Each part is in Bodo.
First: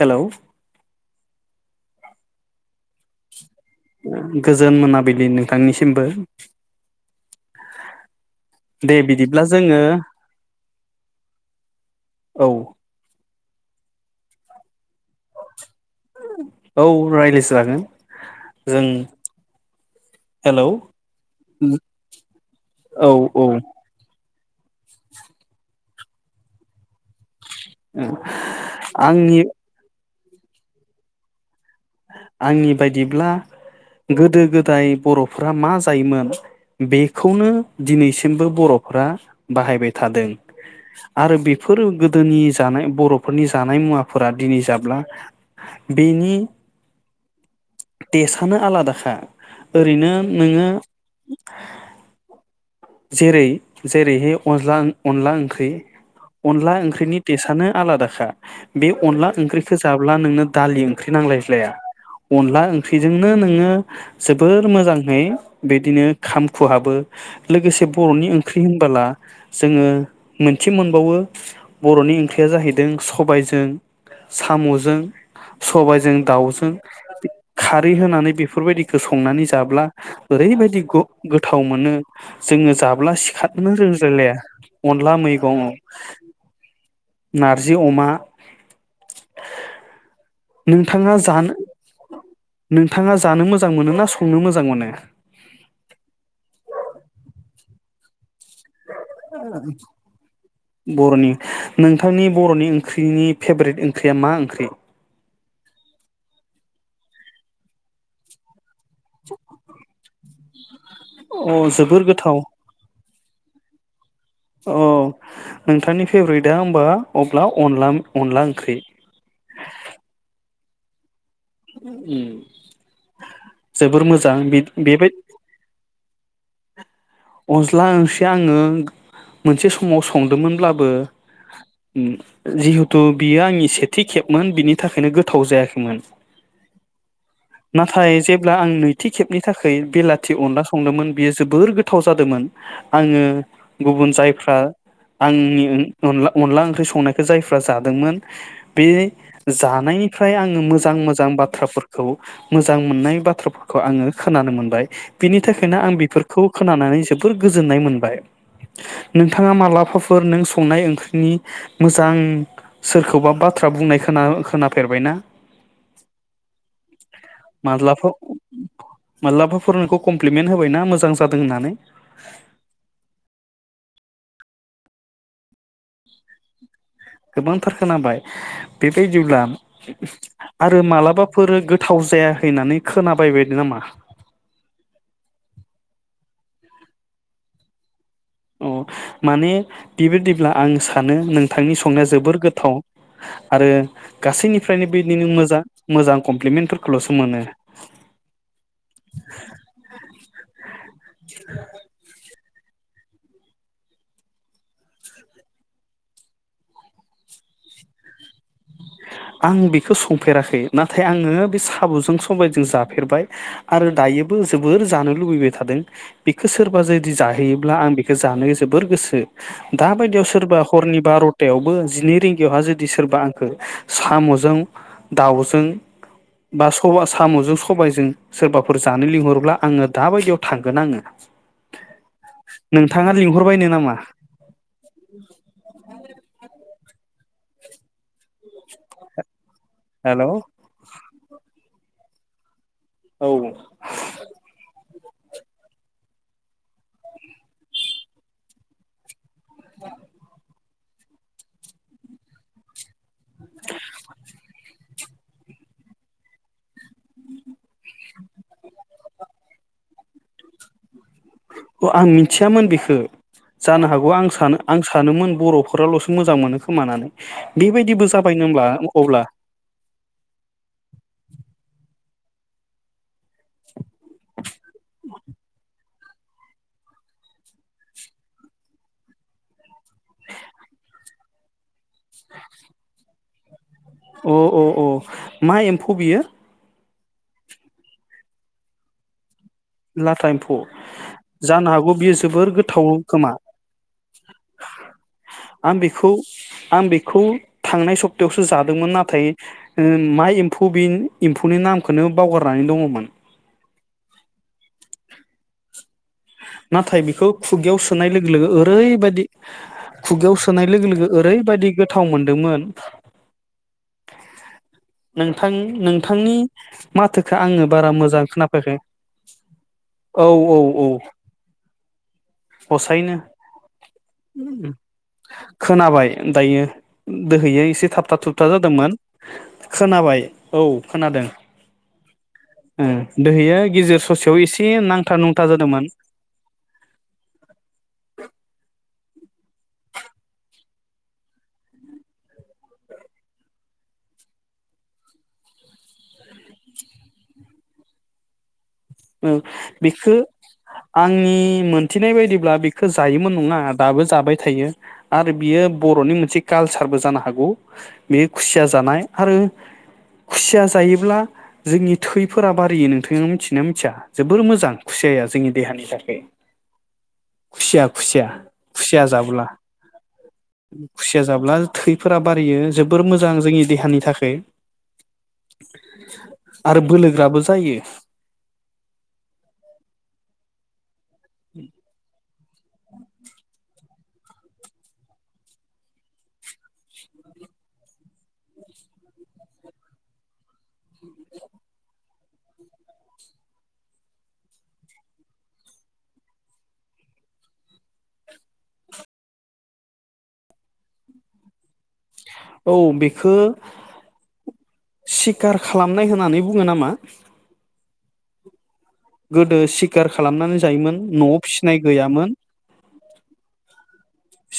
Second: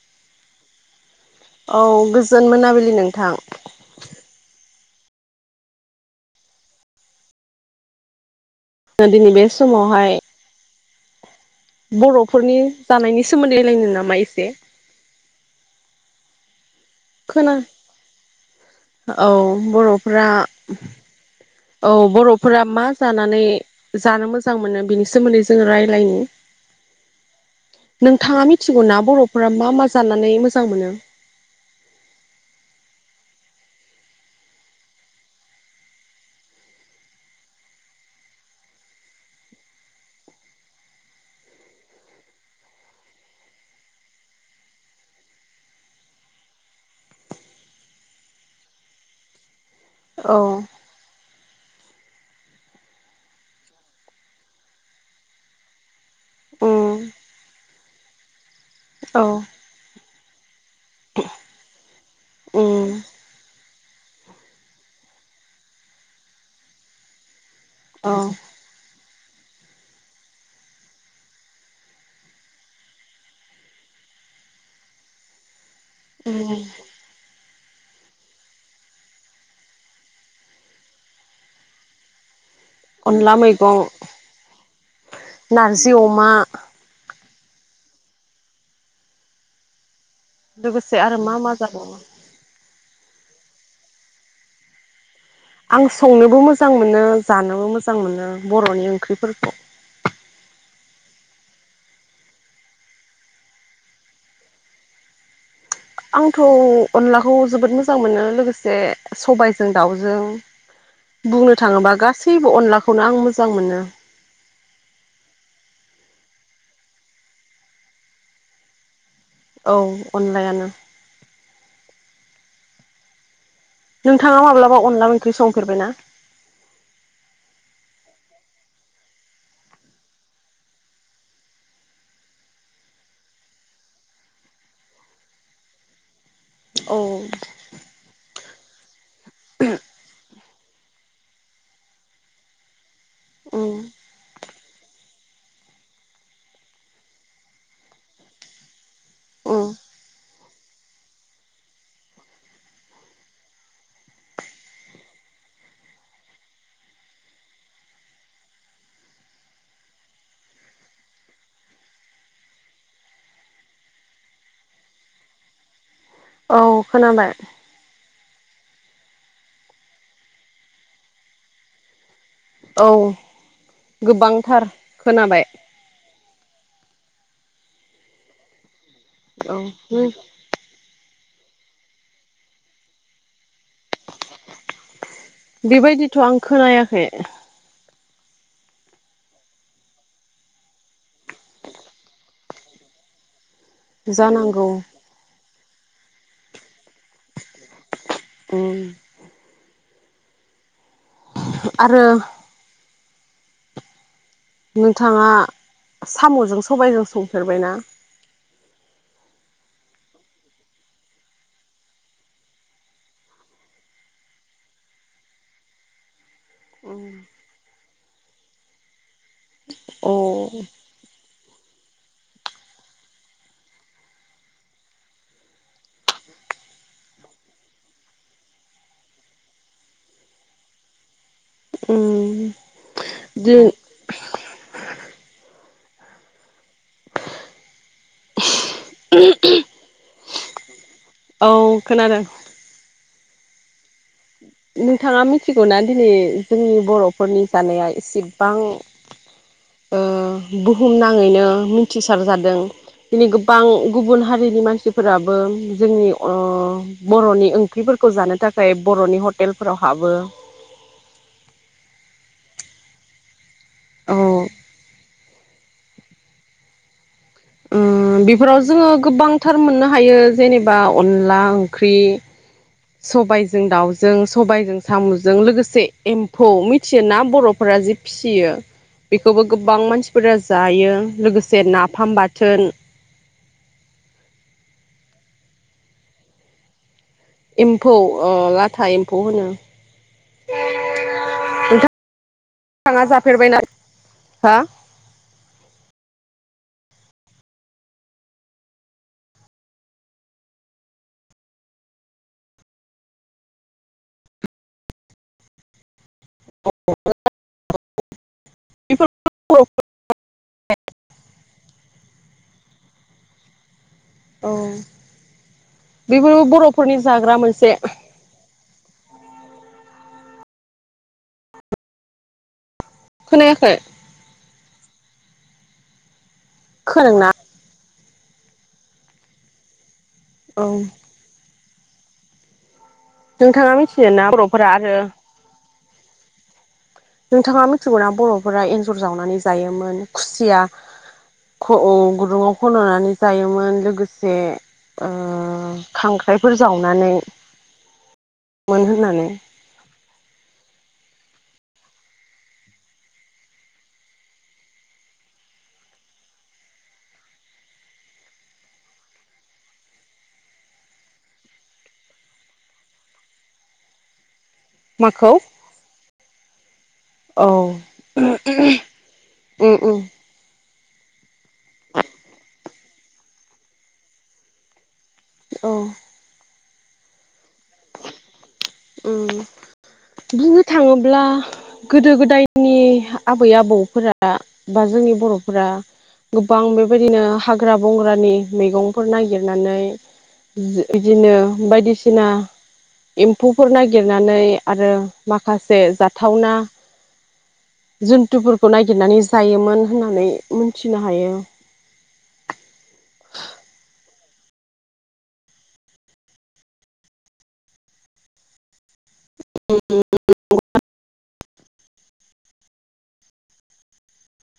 हेलौ औ गोजोन मोनाबिलि नों उम गोज जोन मोनाबिलि नोंथांनिसिमबो दे दिनै बिदिब्ला बे जोङो समावहाय औ बर'फोरनि जानायनि सोमोन्दै लोंनो नामा इसे [inaudible] खोना रायज्लायजागोन जों औ बर'फोरा हेलौ औ बर'फोरा मा औ जानानै औ जानो मोजां जां मोनो बिनि सोमोन्दै जोंङो रायलायनि नोंथाङा मिथिगौना आंनि बर'फोरा मा मा जानानै मोजां मोनो आंनि बायदिब्ला गोदो गोदाय बर'फोरा मा जायोमोन बेखौनो दिनैसिमबो बर'फोरा बाहायबाय थादों आरो बेफोर गोदोनि जानाय बर'फोरनि जानाय मुवाफोरा दिनै जाब्ला बेनि टेसआनो आलादाखा ओरैनो औ नोङो [inaudible] जेरै जेरैहाय अनला अनला ओंख्रि उम अनला ओंख्रिनि टेसआनो आलादा खा बे औ अनला ओंख्रिखौ जाब्ला नोंनो दालि ओंख्रि नांलायज्लाया अनला उम ओंख्रिजोंनो नोङो जोबोर मोजांहै बिदिनो खामखुहाबो लोगोसे औ बर'नि उम ओंख्रि होनबोला जोङो मोनसे मोनबावो बर'नि ओंख्रिया जाहैदों सबायजों साम'जों सबाइजों दाउजों अनला खारै होनानै बेफोरबायदिखौ संनानै जाब्ला ओरैबायदि गोथाव मोनो जोङो जाब्ला सिखारनो मैगं रोंलायलाया अनला मैगं नारजि अमा नारजि अमा लोगोसे नोंथाङा आरो मा मा जानो जाबावो नोंथाङा जानो मोजां मोनो ना संनो मोजां मोनो आं संनोबो मोजां मोनो जानोबो मोजां मोनो बर'नि ओंख्रिफोरखौ बर'नि नोंथांनि बर'नि ओंख्रिनि फेभ्रेट ओंख्रिया मा ओंख्रि आंथ' अनलाखौ जोबोद मोजां मोनो लोगोसे सबायजों दाउजों बुंनो अ थाङोबा जोबोर गोथाव गासैबो अनलाखौनो आं मोजां मोनो अ नोंथांनि फेभरेटआ होबा अब्ला अनला अनला ओंख्रि औ अनलायानो उम नोंथाङा माब्लाबा अनला ओंख्रि संफेरबाय ना अनज्ला ओंसिआङो मोनसे समाव संदोंमोनब्लाबो जिहेथु बियो आंनि सेथि खेबमोन बिनि थाखायनो गोथाव जायाखैमोन औ नाथाय जेब ब्ला आं नैथि खेबनि थाखाय बेलाथि अनला संदोंमोन बेयो जोबोर गोथ थाव जादोंमोन आङो उम गुबुन जाय फ्रा आंनि अन अनला ओंख्रि संनायखौ जायफ्रा जादोंमोन बे उम जानायनिफ्राय आङो मोजां मोजां बाथ्राफोरखौ मोजां मोननाय बाथ्राफोरखौ आङो खोनानो मोनबाय बिनि थाखायनो आं बेफोरखौ खोनानानै जोबोर गोजोननाय मोनबाय नोंथाङा मालाबाफोर नों संनाय ओंख्रिनि मोजां सोरखौबा बाथ्रा बुंनाय खोना खोनाफेरबायना औ खोनाबाय मालाबा फोर नोंखौ कमप्लिमेन्ट होबाय ना मोजां जादों होननानै औ गोबांथार खोनाबाय गोबांथार खोनाबाय बेबायदिब्ला औ आरो मालाबा फोरो गोथाव जायाखै होनानै खोनाबायबाय नामा बेबायदिथ' आं खोनायाखै अ माने बेबायदिब्ला आं सा सानो नोंथांनि संनाया जोबोर गो थाव आरो जानांगौ गासैनिफ्रायनो बेदिनो मोजां मोजां कम्लिमेन्टफोर ल'सो मोनो [inaudible] उम आरो नोंथाङा साम'जों सबाइजों संफेरबायना आं बेखौ संफेराखै नाथाय आङो बे साम'जों समबायजों जाफेरबाय आरो दायोबो जोबोर जानो लुबैबाय थादों बेखौ सोरबा जुदि जाहैयोब्ला आं बेखौ जानो जोबोर गोसो अ दाबायदियाव सोरबा हरनि बार'थायावबो जिनै रिंगायावहा जुदि सोरबा आंखौ साम'जों दाउजों बा साम'जों सबायजों सोरबाफोर जानो लिंहरोब्ला आङो दाबायदियाव थांगोन आङो उम नों थाङा दि लिंहरबायनो नामा [unintelligible] हेलौ औ खोनादों औ नोंथाङा मिथिगौना दिनै जोंनि बर'फोरनि जानाया एसेबां ओ बुहुम नाङैनो मिथिसारजादों दिनै गोबां गुबुन हारिनि मानसि फोराबो जोंनि ओ बर'नि ओंख्रिफोरखौ जानो थाखाय बर'नि हटे हटेलफोरावहाबो अ आं मिथियामोन बेखौ जानो हागौ औ आं सानो आं सानोमोन बर'फो फोरालसो मोजां मोनो खोमा होननानै उम बेफोराव जोङो गोबांथार मोननो हायो जेनेबा अनला ओंख्रि सबायजों दाउजों सबायजों साम'जों लोगोसे एम्फौ मिथियोना बर'फोरा जि फिसियो बेखौबो गोबां मानसिफोरा जायो लोगोसे ना फाम बाथोन अ अ अ मा एम्फौ बियो एम्फौ ओ लाथा एम्फौ होनो लाथा एम्फौ जानो हागौ बियो जोबोर गोथाव नोंथाङा खोमा जाफेरबायना हा आं बेखौ आं बेखौ थांनाय सप्तायावसो जादोंमोन नाथाय मा एम्फौ बे एम्फौनि नामखौनो बावगारनानै दङमोन नाथाय बिखौ खुगायाव सोनाय लोगो लोगो ओरैबायदि बेफोर खुगायाव सोनाय लोगो लोगो ओरैबायदि गोथाव मोनदोंमोन औ नोंथां नोंथांनि बेफोरबो बर'फोरनि जाग्रा माथोखौ आङो मोनसे बारा मोजां खोनाफायाखै औ औ औ हसायैनो खोनायाखै खोनाबाय दायो खोनादोंना दोहैयो एसे थाब थाब थुब होबथा जादोंमोन खोनाबाय औ खोनादों ओ दोहैयो नोंथाङा गेजेर मिथियोना ससेयाव बर'फोरा एसे आरो नांथा नुंथा जादोंमोन नोंथाङा मिथिगौना बर'फोरा एन्जर जावनानै जायोमोन खुसिया गु गुदुङाव खन'नानै जायोमोन लोगोसे ओ खांख्राइफोर जावनानै मोन होननानै ओं बेखो आंनि मोनथिनाय बायदिब्ला बेखौ जायोमोन नङा दाबो जाबाय थायो आरो बियो बर'नि मोनसे कालसारबो जानो हागौ बेयो खुसिया जानाय आरो खुसिया जायोब्ला जोंनि थैफोरा बारियो नोंथाङा मिथि ना मोनथिया जोबोद जोबोर मोजां खुसियाया माखौ? जोंनि देहानि थाखाय औ खुसिया खुसिया खुसिया जाब्ला। उम उम खुसिया जाब्ला थैफोरा बारायो जोबोर मोजां जोंनि देहानि थाखै औ [inaudible] आरो बोलो गोराबो जायो। उम बुंनो थाङोब्ला ब्ला गोदो गोदाय जोंनि आबै आबौफोरा बा जोंनि बर'फोरा गोबां बेबायदिनो हाग्रा बंग्रानि मैगंफोर नागिरनानै बि बिदिनो बायदिसिना एम एम्फौफोर नागिरनानै आरो माखासे जाथावना जुन्थुफोरखौ नागिरनानै जायोमोन होननानै मिथिनो हायो। औ बेखो सिखार खालामनाय होननानै बुङो नामा? गोदो सिखार खालामनानै जायोमोन न'आव फिसिनाय गैयामोन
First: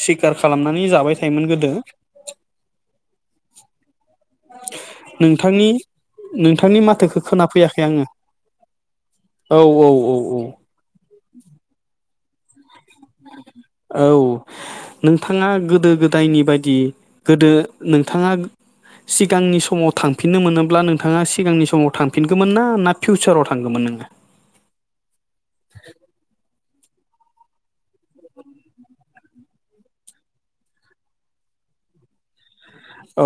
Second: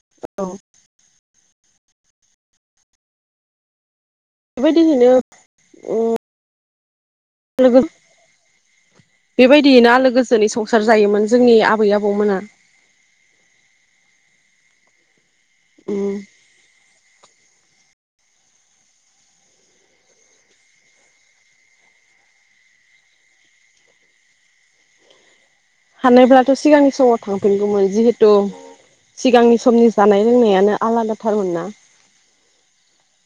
सिखार औ खालामनानै जाबाय थायोमोन गोदो। बेबायदिहैनो नोंथांनि नोंथांनि माथोखौ खोनाफैयाखै आङो औ बेबायदियैनो आलो औ औ गोजोनै संसार जायोमोन जोंनि आबै आबौ आबौमोना औ नों नोंथाङा गोदो उम गोदायनि बायदि गोदो नोंथाङा सिगांनि समाव थांफिननो मोनोब्ला नोंथाङा सिगांनि समाव थांफिनगौमोन ना ना फिउचाराव थांगौमोन नोङो। हानोब्लाथ' सिगां समाव थांफिनगौमोन जिहेथु सिगांनि समनि जानाय लोंनायानो आलादाथारमोन ना? औ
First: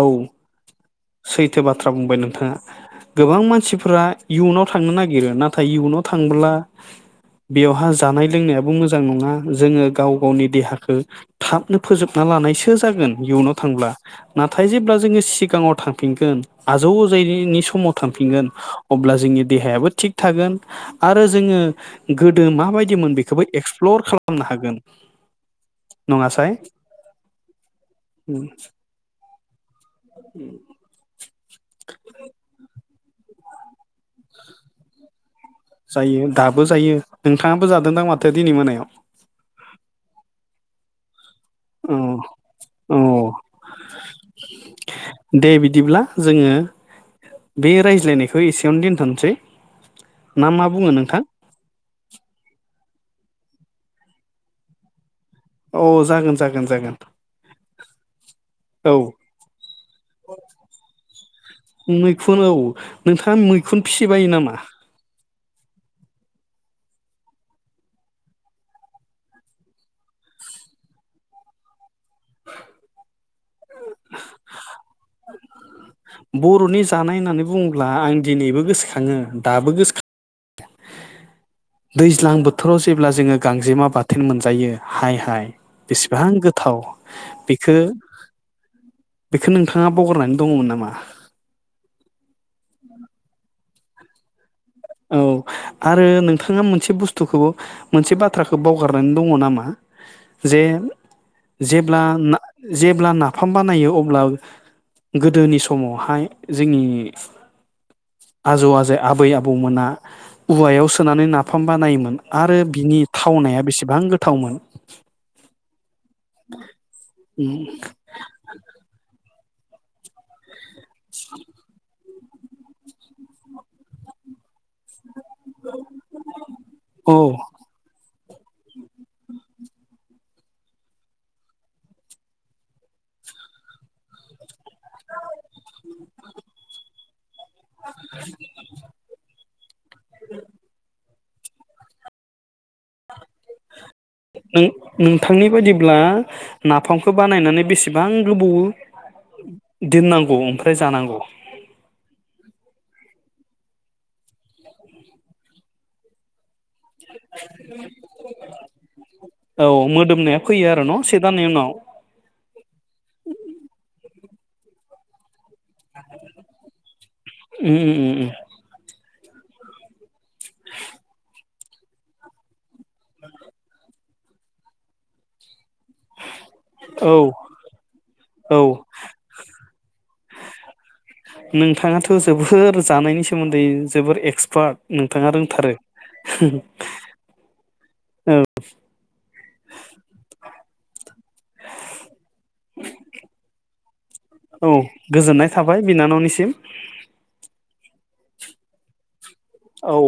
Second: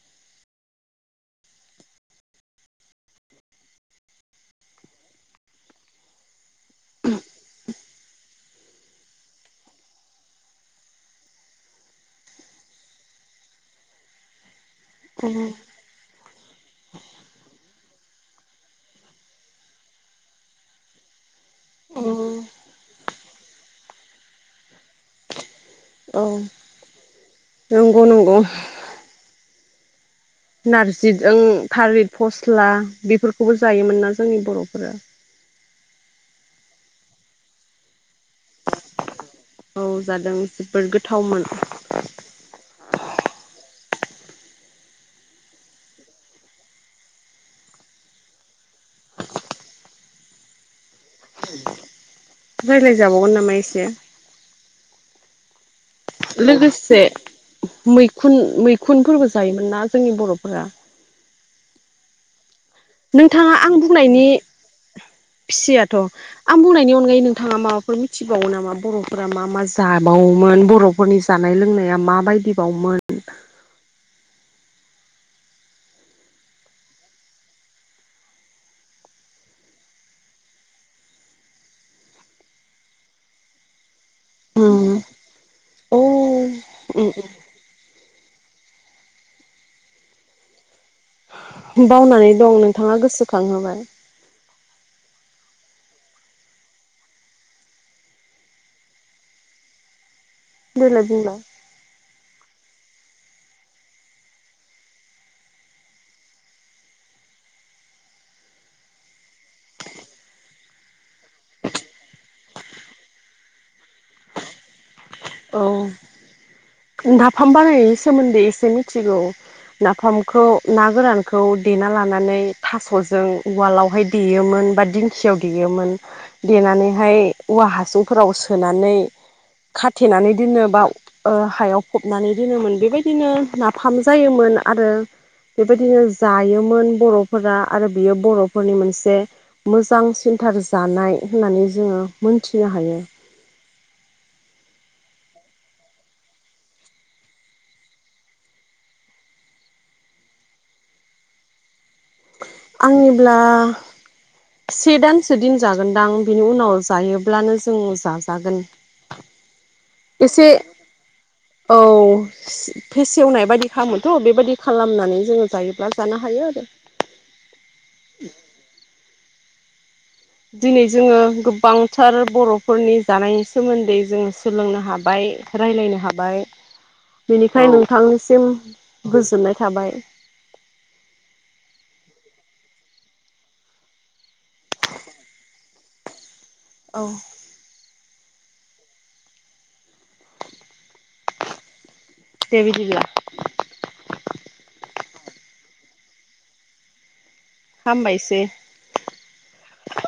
सैथो बाथ्रा बुंबाय नोंथाङा गोबां मानसिफोरा इयुनाव थांनो नागिरो नाथाय इयुनाव थांब्ला बेवहाय जानाय लोंनाया बो मोजां नङा जोङो गाव गावनि देहाखौ थाबनो फोजोबना लानायसो जागोन इयुनाव थांब्ला नाथाय जेब्ला जोङो सिगाङाव थांफिनगोन आजौ आजैनि समाव थांफिनगोन अब्ला जोंनि देहयाबो थिख थागोन आरो जों जोङो गोदो औ मा बायदिमोन बेखौ एक्स प्लर खालामनो हागोन। औ नङासाय नंगौ नंगौ। नारजि जों थारिल फस्ला बेफोरखौबो जायोमोन ना जोंनि बर'फोरा। जायो दाबो जायो नोंथाङाबो जादोंदां माथो दिनै मोनायाव। थावमोन। अ अ दे बिदिब्ला जोङो बे रायज्लायनायखौ एसेयावनो दोनथ'सै। ना मा बुङो नोंथां? रायज्लाय जाबावगोन नामा एसे अ जागोन जागोन जागोन लोगोसे मैखुन औ मैखुनफोरबो जायोमोन ना जोंनि बर'फोरा मैखुन औ नोंथाङा आं मैखुन बुंनायनि फिसिबायो नामा फिसियाथ' आं बुंनायनि अन नगायै नोंथाङा माबाफोर मिथिबावो नामा बर'फोरा मा मा जाबावोमोन बर'फोरनि जानाय लोंनाया मा बायदि बावमोन। बर'नि जानाय होननानै बुङोब्ला आं दिनैबो गोसोखाङो दाबो गोसो खाङो दैज्लां बोथोराव जेब्ला जोङो गांजेमा बाथोन मोनजायो हाय हाय अ बेसेबां गो थाव बेखो बेखौ नोंथाङा बावगारनानै दङमोन नामा? मा बावनानै दं नोंथाङा गोसोखांहोबाय। औ आरो नोंथाङा मोनसे बुस्थुखौबो मोनसे बाथ्राखौ बावगारनानै दङ नामा। जे देलाय बुंलाय जेब्ला ना जेब्ला नाफाम बानायो अब्ला गोदोनि समावहाय जोंनि आजौ आजै आबै आबौ आबौमोना औवायाव सोनानै नाफाम बा नायोमोन आरो बिनि थावनाया बेसेबां गोथावमोन। औ नाफाम बानायनायनि सोमोन्दै एसे मिथिगौ। नाफामखौ ना गोरानखौ देना ला नानै थास'जों उवालावहाय देदोंमोन बा दिं सियाव देयोमोन। औ देनानैहाय औवा हासुं फोराव सोनानै खाथेनानै दोनो बा ओ हायाव फबनानै दोनोमोन बेबायदिनो नाफाम जायोमोन। आरो बेबायदिनो जायोमोन बर'फोरा आरो बियो बर'फोरनि मोनसे मोजां सिन्थार जानाय होननानै जोङो मोनथिनो हायो। नों नोंथांनि बायदिब्ला नाफामखौ बानायनानै बेसेबां गोबौ दोननांगौ ओमफ्राय जानांगौ? आंनिब्ला से दानसो दिन जागोनदां बिनि उनाव जायोब्लानो जों जाजागोन औ मोदोमनाया एसे फैयो आरो न' से दाननि उनाव औ फेसेवनायबायदि खालामोथ बायदि खालामनानै जो जायोब्ला जानो हायो आरो उम उम उम दिनै जोङो बांथार बर' फोरनि जानायनि सोमोन्दै जोङो सोलोंनो हाबाय राय्लायनो हाबाय औ बेनिखाय नोंथांनिसिम औ गोजोननाय थाबाय नोंथाङाथ' जोबोर जानायनि सोमोन्दै जोबोर एकस पार्ट नोंथाङा रोंथारो औ। ओं। दे बिदिब्ला औ गोजोननाय थाबाय। बिनानावनिसिम हामबायसै। औ।